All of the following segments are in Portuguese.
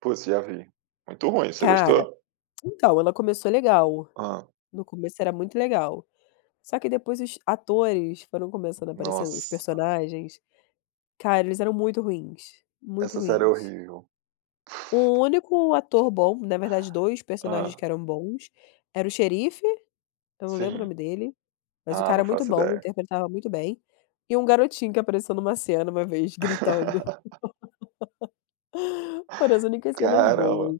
Pô sim, já vi. Muito ruim, você Cara, gostou? então ela começou legal, Hã. no começo era muito legal. Só que depois os atores foram começando a aparecer os Nossa. personagens, cara eles eram muito ruins, muito Essa série é ruins. horrível. O único ator bom, na verdade 2 Hã. personagens que eram bons, era o xerife, eu não lembro o Sim. nome dele, mas o Ah, não cara é muito faço bom ideia. interpretava muito bem, e um garotinho que apareceu em uma cena uma vez gritando. Foram as únicas cenas Caramba. boas.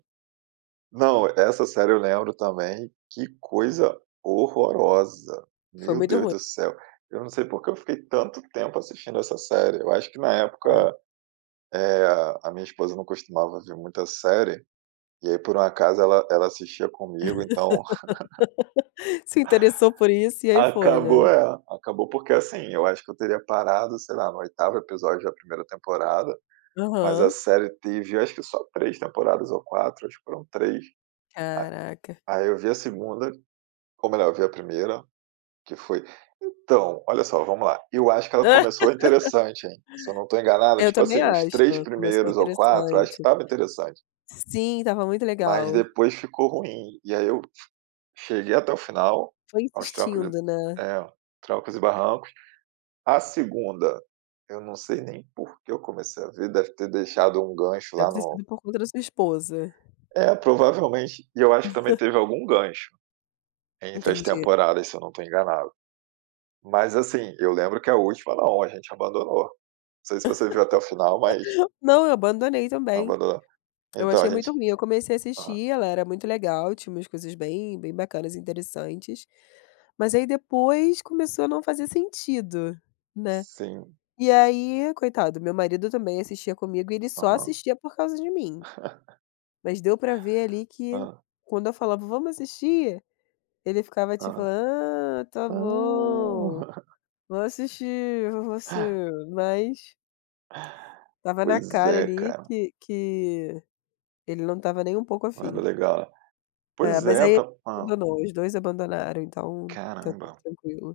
Não, essa série eu lembro também, que coisa horrorosa, Foi meu muito Deus ruim. do céu, eu não sei porque eu fiquei tanto tempo assistindo essa série, eu acho que na época, É. eh, a minha esposa não costumava ver muita série, e aí por um acaso ela ela assistia comigo então Se interessou por isso e aí foi, né. acabou é, acabou, porque assim, eu acho que eu teria parado sei lá no 8º episódio da 1º temporada, mas a Aham. série teve acho que só 3 temporadas ou 4, acho que foram 3. Caraca. A aí eu vi a 2º, ou melhor eu vi a 1º, que foi então, olha só vamos lá, eu acho que ela começou interessante hein, se eu não estou enganado, Eu tipo também assim, os acho, 3 começou primeiros ou 4 eu acho que interessante. estava interessante. Sim, estava muito Mas legal. depois ficou ruim, e aí eu f cheguei até o final, Foi aos trancos de insistindo, né. é, trancos e barrancos. A 2º, eu não sei nem porque eu comecei a ver, deve ter deixado um gancho Deve lá ter no sido por conta da sua esposa. É, provavelmente, e eu acho que também teve algum gancho, entre as Entendi. temporadas se eu não estou enganado. Mas assim, eu lembro que a última não, a gente abandonou. Não sei se você viu até o final mas Não eu abandonei também. abandonou. Eu Então a achei gente muito ruim, eu comecei a aham. assistir ela era muito legal, tinha umas coisas bem, bem bacanas e interessantes. Mas aí depois começou a não fazer sentido, né, Sim. e aí, coitado, meu marido também assistia comigo e ele só Aham. assistia por causa de mim. Mas deu para ver ali que, Hã. quando eu falava: "Vamos assistir?", ele ficava tipo: Aham. "Ah, está Ah. bom, vamos assistir [unintelligible] Hã. você" mas estava na Pois cara é ali cara. que que, ele não estava nem um pouco Não era afim. legal. É, Pois mas é, aí ele tá hã. abandonou, os 2 abandonaram então, está tudo Caramba. tranquilo.